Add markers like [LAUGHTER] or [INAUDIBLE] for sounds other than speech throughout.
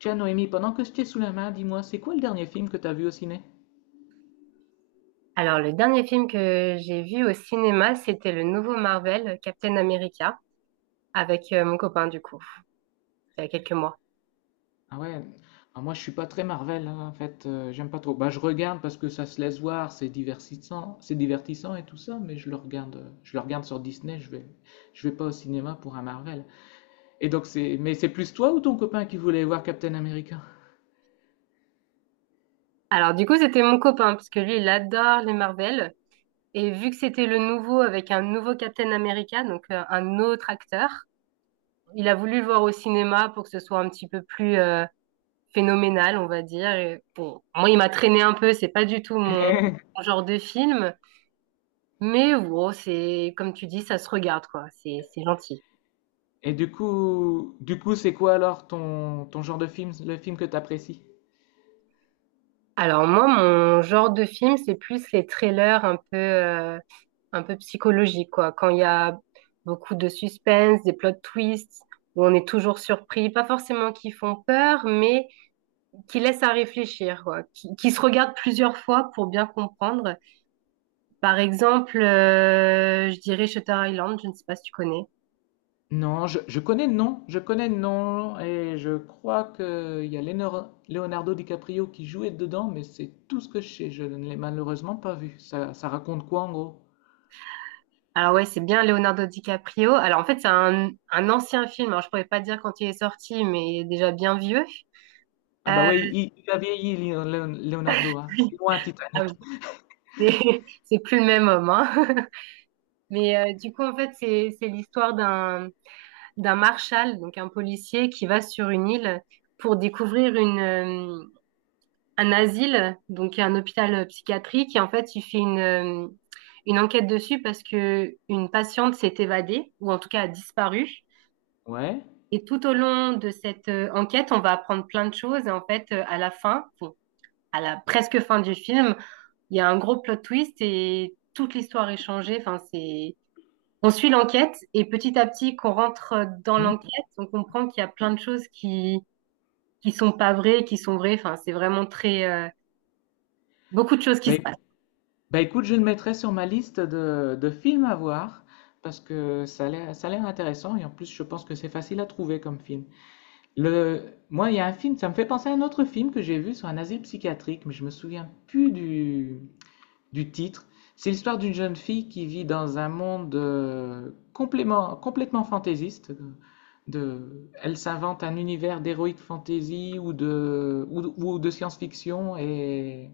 Tiens, Noémie, pendant que je t'ai sous la main, dis-moi, c'est quoi le dernier film que t'as vu au ciné? Alors, le dernier film que j'ai vu au cinéma, c'était le nouveau Marvel, Captain America, avec mon copain, du coup, il y a quelques mois. Ah ouais, ah, moi je suis pas très Marvel, hein, en fait, j'aime pas trop. Bah je regarde parce que ça se laisse voir, c'est divertissant et tout ça, mais je le regarde sur Disney, je vais pas au cinéma pour un Marvel. Et donc c'est, mais c'est plus toi ou ton copain qui voulait voir Captain America? Alors, du coup, c'était mon copain, parce que lui, il adore les Marvel. Et vu que c'était le nouveau, avec un nouveau Captain America, donc un autre acteur, il a voulu le voir au cinéma pour que ce soit un petit peu plus phénoménal, on va dire. Et bon, moi, il m'a traîné un peu, c'est pas du tout mon [LAUGHS] mon genre de film. Mais bon, c'est, comme tu dis, ça se regarde, quoi. C'est gentil. Et du coup, c'est quoi alors ton genre de film, le film que t'apprécies? Alors moi, mon genre de film, c'est plus les trailers un peu psychologiques, quoi. Quand il y a beaucoup de suspense, des plot twists, où on est toujours surpris, pas forcément qui font peur, mais qui laissent à réfléchir, quoi. Qui se regardent plusieurs fois pour bien comprendre. Par exemple, je dirais Shutter Island, je ne sais pas si tu connais. Non, je connais le nom, je connais le nom, et je crois que il y a Leonardo DiCaprio qui jouait dedans, mais c'est tout ce que je sais, je ne l'ai malheureusement pas vu. Ça raconte quoi en gros? Alors ouais, c'est bien Leonardo DiCaprio. Alors en fait, c'est un ancien film. Alors je pourrais pas dire quand il est sorti, mais il est déjà bien vieux. Ah bah oui, Euh, il a vieilli, Leonardo, hein. C'est loin Titanic. C'est [LAUGHS] c'est plus le même homme, hein. [LAUGHS] Mais du coup, en fait, c'est l'histoire d'un marshal, donc un policier qui va sur une île pour découvrir une un asile, donc un hôpital psychiatrique. Et en fait, il fait une enquête dessus parce que une patiente s'est évadée ou en tout cas a disparu. Ouais. Et tout au long de cette enquête, on va apprendre plein de choses. Et en fait, à la fin, bon, à la presque fin du film, il y a un gros plot twist et toute l'histoire est changée. Enfin, c'est On suit l'enquête et petit à petit qu'on rentre dans Hmm. l'enquête, on comprend qu'il y a plein de choses qui sont pas vraies, qui sont vraies. Enfin, c'est vraiment très beaucoup de choses qui Bah, se éc- passent. bah écoute, je le mettrai sur ma liste de films à voir, parce que ça a l'air intéressant, et en plus je pense que c'est facile à trouver comme film. Le... Moi, il y a un film, ça me fait penser à un autre film que j'ai vu sur un asile psychiatrique, mais je me souviens plus du titre. C'est l'histoire d'une jeune fille qui vit dans un monde complètement fantaisiste. De... Elle s'invente un univers d'héroïque fantasy ou ou de science-fiction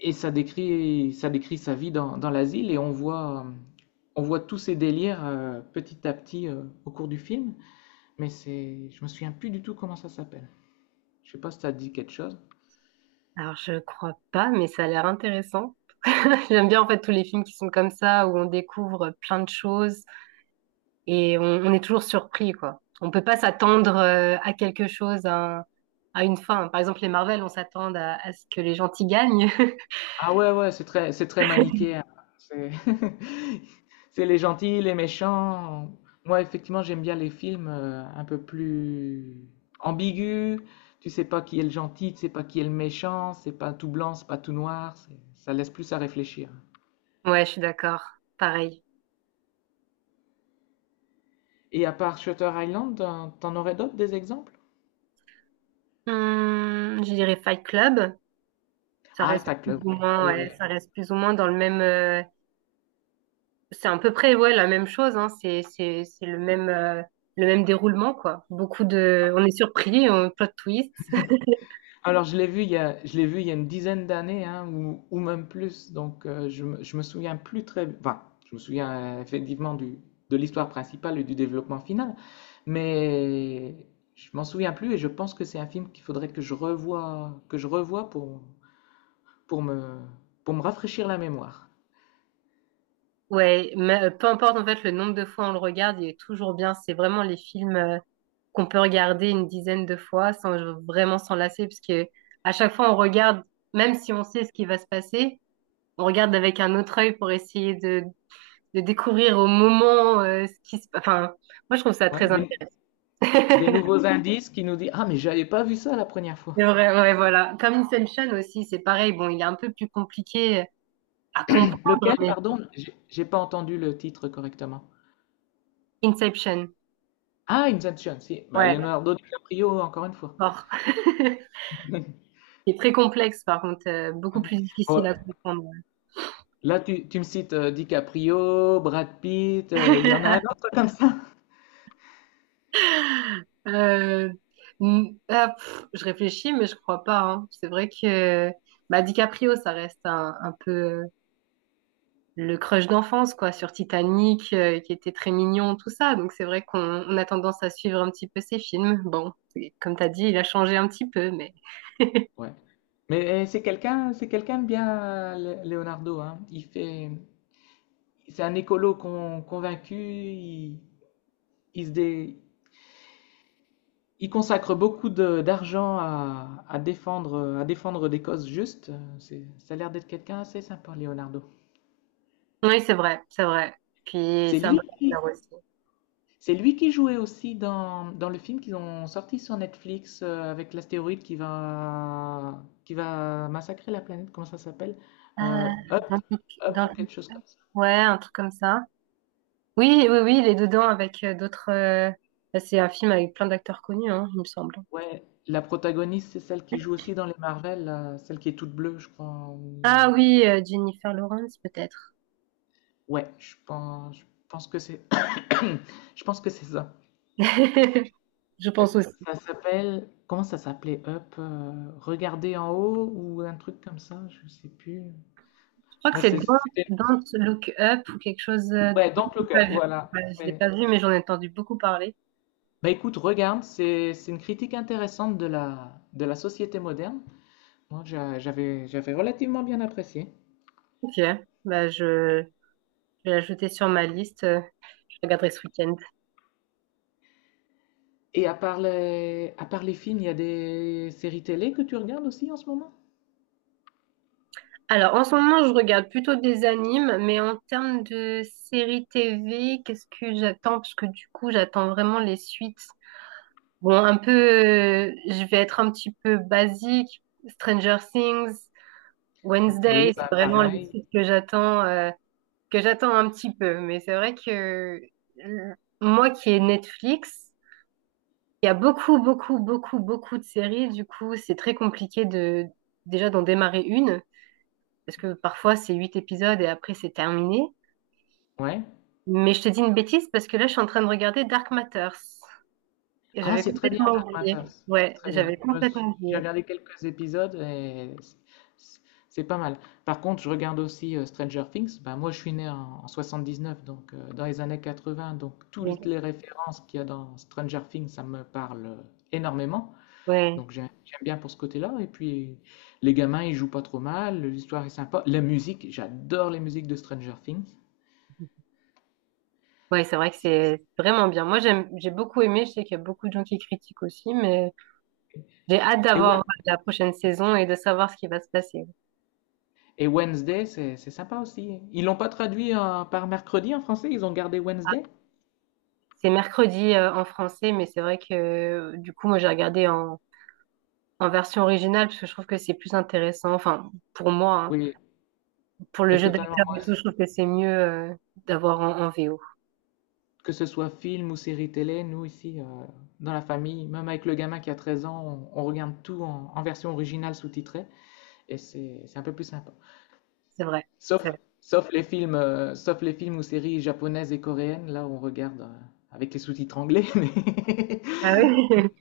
et ça décrit sa vie dans l'asile et on voit tous ses délires petit à petit au cours du film, mais c'est, je me souviens plus du tout comment ça s'appelle. Je sais pas si ça te dit quelque chose. Alors je crois pas, mais ça a l'air intéressant. [LAUGHS] J'aime bien en fait tous les films qui sont comme ça où on découvre plein de choses et on est toujours surpris, quoi. On peut pas s'attendre à quelque chose, à une fin. Par exemple les Marvel, on s'attend à ce que les gentils gagnent. [LAUGHS] Ah ouais, ouais, c'est très manichéen. C'est [LAUGHS] c'est les gentils, les méchants. Moi, effectivement, j'aime bien les films un peu plus ambigus. Tu sais pas qui est le gentil, tu sais pas qui est le méchant. C'est pas tout blanc, c'est pas tout noir. Ça laisse plus à réfléchir. Ouais, je suis d'accord. Pareil. Et à part Shutter Island, t'en aurais d'autres des exemples? Je dirais Fight Club. Ça Ah, reste Fight plus Club. ou Ouais. Ah moins, oui, ouais, oui. ça reste plus ou moins dans le même. C'est à peu près, ouais, la même chose, hein. C'est le même, déroulement, quoi. Beaucoup de. On est surpris, on plot twist. [LAUGHS] Alors, je l'ai vu il y a une dizaine d'années, hein, ou même plus. Donc, je me souviens plus très, enfin, je me souviens effectivement de l'histoire principale et du développement final, mais je m'en souviens plus et je pense que c'est un film qu'il faudrait que je revoie, pour, pour me, pour me rafraîchir la mémoire. Ouais, mais peu importe en fait le nombre de fois on le regarde, il est toujours bien. C'est vraiment les films qu'on peut regarder une dizaine de fois sans vraiment s'en lasser, parce que à chaque fois on regarde, même si on sait ce qui va se passer, on regarde avec un autre œil pour essayer de découvrir au moment ce qui se. Enfin, moi je trouve ça Ouais, très intéressant. des nouveaux indices qui nous disent, ah, mais j'avais pas vu ça la première fois. C'est vrai, ouais, voilà. Comme Inception aussi, c'est pareil. Bon, il est un peu plus compliqué à comprendre, Lequel, mais pardon? J'ai pas entendu le titre correctement. Inception, Ah, Inception, si. Bah, ouais, Leonardo DiCaprio, encore une fois. fort. [LAUGHS] C'est très complexe, par contre, beaucoup Ouais. plus difficile Bon, à comprendre. là, tu me cites DiCaprio, Brad Pitt, il y en a un [LAUGHS] autre comme ça. Euh, ah, pff, je réfléchis, mais je crois pas, hein. C'est vrai que bah, DiCaprio, ça reste un peu le crush d'enfance, quoi, sur Titanic, qui était très mignon, tout ça. Donc c'est vrai qu'on a tendance à suivre un petit peu ses films. Bon, comme t'as dit, il a changé un petit peu, mais. Ouais. Mais c'est quelqu'un de bien, Leonardo, hein. C'est un écolo convaincu. Il se dé- il consacre beaucoup d'argent à défendre des causes justes. Ça a l'air d'être quelqu'un assez sympa, Leonardo. Oui, c'est vrai, c'est vrai. Puis C'est c'est un peu lui qui, cher aussi. C'est lui qui jouait aussi dans le film qu'ils ont sorti sur Netflix avec l'astéroïde qui va massacrer la planète. Comment ça s'appelle? Euh, Euh, dans Up, le- Up dans ou le- quelque chose comme ça. ouais, un truc comme ça. Oui, oui, oui, il est dedans avec d'autres. Bah, c'est un film avec plein d'acteurs connus, hein, il me semble. Ouais, la protagoniste, c'est celle qui joue aussi dans les Marvel, là, celle qui est toute bleue, je crois. Ah oui, Jennifer Lawrence, peut-être. Ouais, je pense que c'est, [COUGHS] je pense que c'est ça. [LAUGHS] Je pense aussi. Ça s'appelle, comment ça s'appelait Up? Euh, regarder en haut ou un truc comme ça, je sais plus. Je crois que c'est C'était Don't Look Up ou quelque chose. Ouais, donc le J'ai pas Cup, vu. voilà. Ouais, je l'ai C'est- pas vu, mais j'en ai entendu beaucoup parler. Bah écoute, regarde, c'est une critique intéressante de la société moderne. Moi, j'avais relativement bien apprécié. Ok, bah, je vais l'ajouter sur ma liste. Je regarderai ce week-end. Et à part les films, il y a des séries télé que tu regardes aussi en ce moment? Alors, en ce moment, je regarde plutôt des animes, mais en termes de séries TV, qu'est-ce que j'attends? Parce que du coup, j'attends vraiment les suites. Bon, je vais être un petit peu basique. Stranger Things, Oui, Wednesday, c'est bah vraiment les pareil. suites que j'attends un petit peu. Mais c'est vrai que euh, moi qui ai Netflix, il y a beaucoup, beaucoup, beaucoup, beaucoup de séries. Du coup, c'est très compliqué de déjà d'en démarrer une parce que parfois c'est huit épisodes et après c'est terminé. Ouais. Mais je te dis une bêtise parce que là je suis en train de regarder Dark Matters et Ah, j'avais c'est très bien complètement Dark Matter, oublié. c'est Ouais, très bien. j'avais complètement J'ai oublié. regardé quelques épisodes et c'est- c'est pas mal. Par contre, je regarde aussi Stranger Things. Ben moi, je suis né en 79, donc dans les années 80, donc toutes Oui. les références qu'il y a dans Stranger Things, ça me parle énormément. Ouais, J'aime bien pour ce côté-là. Et puis les gamins, ils jouent pas trop mal, l'histoire est sympa. La musique, j'adore les musiques de Stranger Things. ouais, c'est vrai que c'est vraiment bien. Moi j'ai beaucoup aimé. Je sais qu'il y a beaucoup de gens qui critiquent aussi, mais j'ai hâte Et ouais, d'avoir la prochaine saison et de savoir ce qui va se passer. et Wednesday, c'est sympa aussi. Ils l'ont pas traduit en- par mercredi en français, ils ont gardé Wednesday? C'est mercredi en français, mais c'est vrai que du coup moi j'ai regardé en version originale parce que je trouve que c'est plus intéressant. Enfin, pour moi, hein. Oui, Pour le oui, jeu totalement. d'acteur Moi, et tout, je trouve que c'est mieux d'avoir en, VO. que ce soit film ou série télé, nous ici, dans la famille, même avec le gamin qui a 13 ans, on regarde tout en version originale sous-titrée et c'est un peu plus sympa. C'est vrai. C'est vrai. Sauf les films ou séries japonaises et coréennes, là on regarde avec les sous-titres anglais, [LAUGHS] Ah oui. [LAUGHS]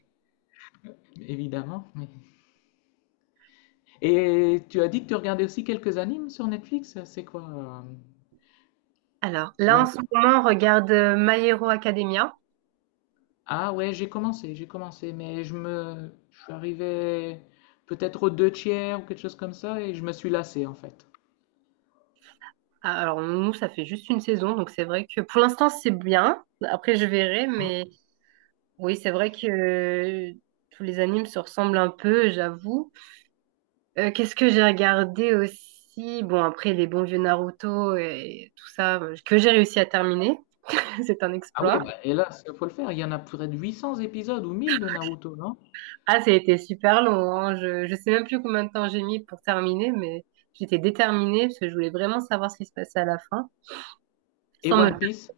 évidemment. mais- Et tu as dit que tu regardais aussi quelques animes sur Netflix, c'est quoi? Alors, là, en One ce moment, on regarde My Hero Academia. Ah ouais, j'ai commencé, mais je suis arrivé peut-être aux deux tiers ou quelque chose comme ça et je me suis lassé en fait. Ah, alors, nous, ça fait juste une saison, donc c'est vrai que pour l'instant, c'est bien. Après, je verrai, mais oui, c'est vrai que tous les animes se ressemblent un peu, j'avoue. Qu'est-ce que j'ai regardé aussi? Bon, après, les bons vieux Naruto et tout ça, que j'ai réussi à terminer, [LAUGHS] c'est un Ah exploit. ouais, bah, et là, il faut le faire. Il y en a près de 800 épisodes ou 1000 de Naruto, non? Ah, ça a été super long, hein. Je sais même plus combien de temps j'ai mis pour terminer, mais j'étais déterminée parce que je voulais vraiment savoir ce qui se passait à la fin, Et sans me One faire. Piece.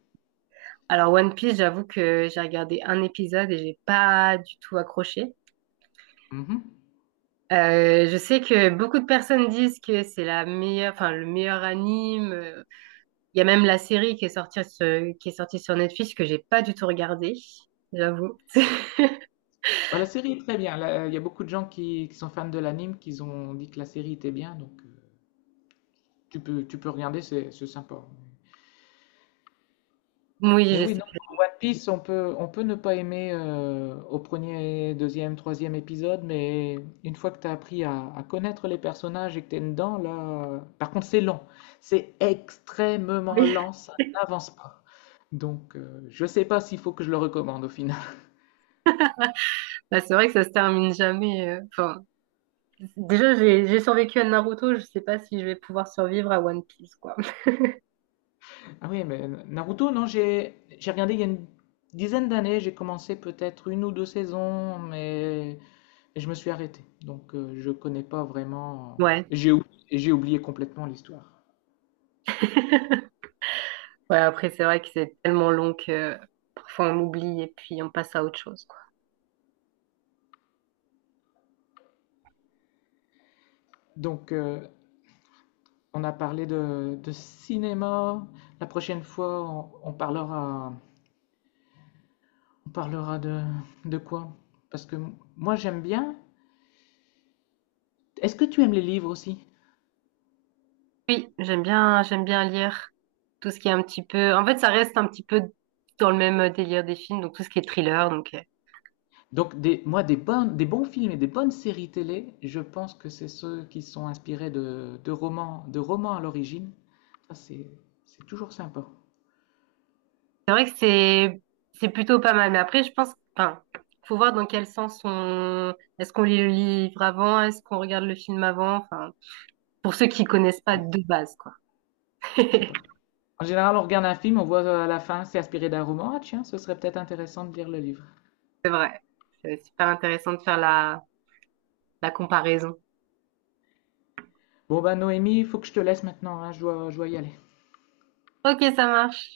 Alors, One Piece, j'avoue que j'ai regardé un épisode et j'ai pas du tout accroché. Mhm. Je sais que beaucoup de personnes disent que c'est la meilleure, enfin, le meilleur anime. Il y a même la série qui est sortie, qui est sortie sur Netflix que j'ai pas du tout regardée, j'avoue. [LAUGHS] Bah, la série est très bien. Là, il y a beaucoup de gens qui sont fans de l'anime qui ont dit que la série était bien, donc tu peux regarder, c'est sympa. Oui, Mais je oui, sais. non, One Piece, on peut ne pas aimer au premier, deuxième, troisième épisode, mais une fois que tu as appris à connaître les personnages et que tu es dedans, là. Par contre, c'est lent. C'est extrêmement Oui. lent, ça n'avance pas. Donc, je sais pas s'il faut que je le recommande au final. [LAUGHS] Bah, c'est vrai que ça se termine jamais. Enfin, déjà, j'ai survécu à Naruto, je sais pas si je vais pouvoir survivre à One Piece, quoi. Ah oui, mais Naruto, non, j'ai regardé il y a une dizaine d'années, j'ai commencé peut-être une ou deux saisons, mais je me suis arrêté. Donc, je connais pas vraiment. Ouais. J'ai ou- j'ai oublié complètement l'histoire. [LAUGHS] Ouais, après, c'est vrai que c'est tellement long que parfois on oublie et puis on passe à autre chose, quoi. Donc, on a parlé de cinéma. La prochaine fois, on parlera de quoi? Parce que moi, j'aime bien. Est-ce que tu aimes les livres aussi? Oui, j'aime bien lire tout ce qui est un petit peu. En fait, ça reste un petit peu dans le même délire des films, donc tout ce qui est thriller. Donc, Donc, bonnes, des bons films et des bonnes séries télé, je pense que c'est ceux qui sont inspirés de romans à l'origine. Ça, c'est, c'est toujours sympa. c'est vrai que c'est plutôt pas mal. Mais après, je pense, enfin, faut voir dans quel sens on. Est-ce qu'on lit le livre avant? Est-ce qu'on regarde le film avant? Enfin, pour ceux qui connaissent pas Allez, de base, quoi. c'est pas. [LAUGHS] En général, on regarde un film, on voit à la fin, c'est inspiré d'un roman. Ah, tiens, ce serait peut-être intéressant de lire le livre. C'est vrai. C'est super intéressant de faire la comparaison. Bon bah Noémie, il faut que je te laisse maintenant, hein, je dois y aller. Ok, ça marche.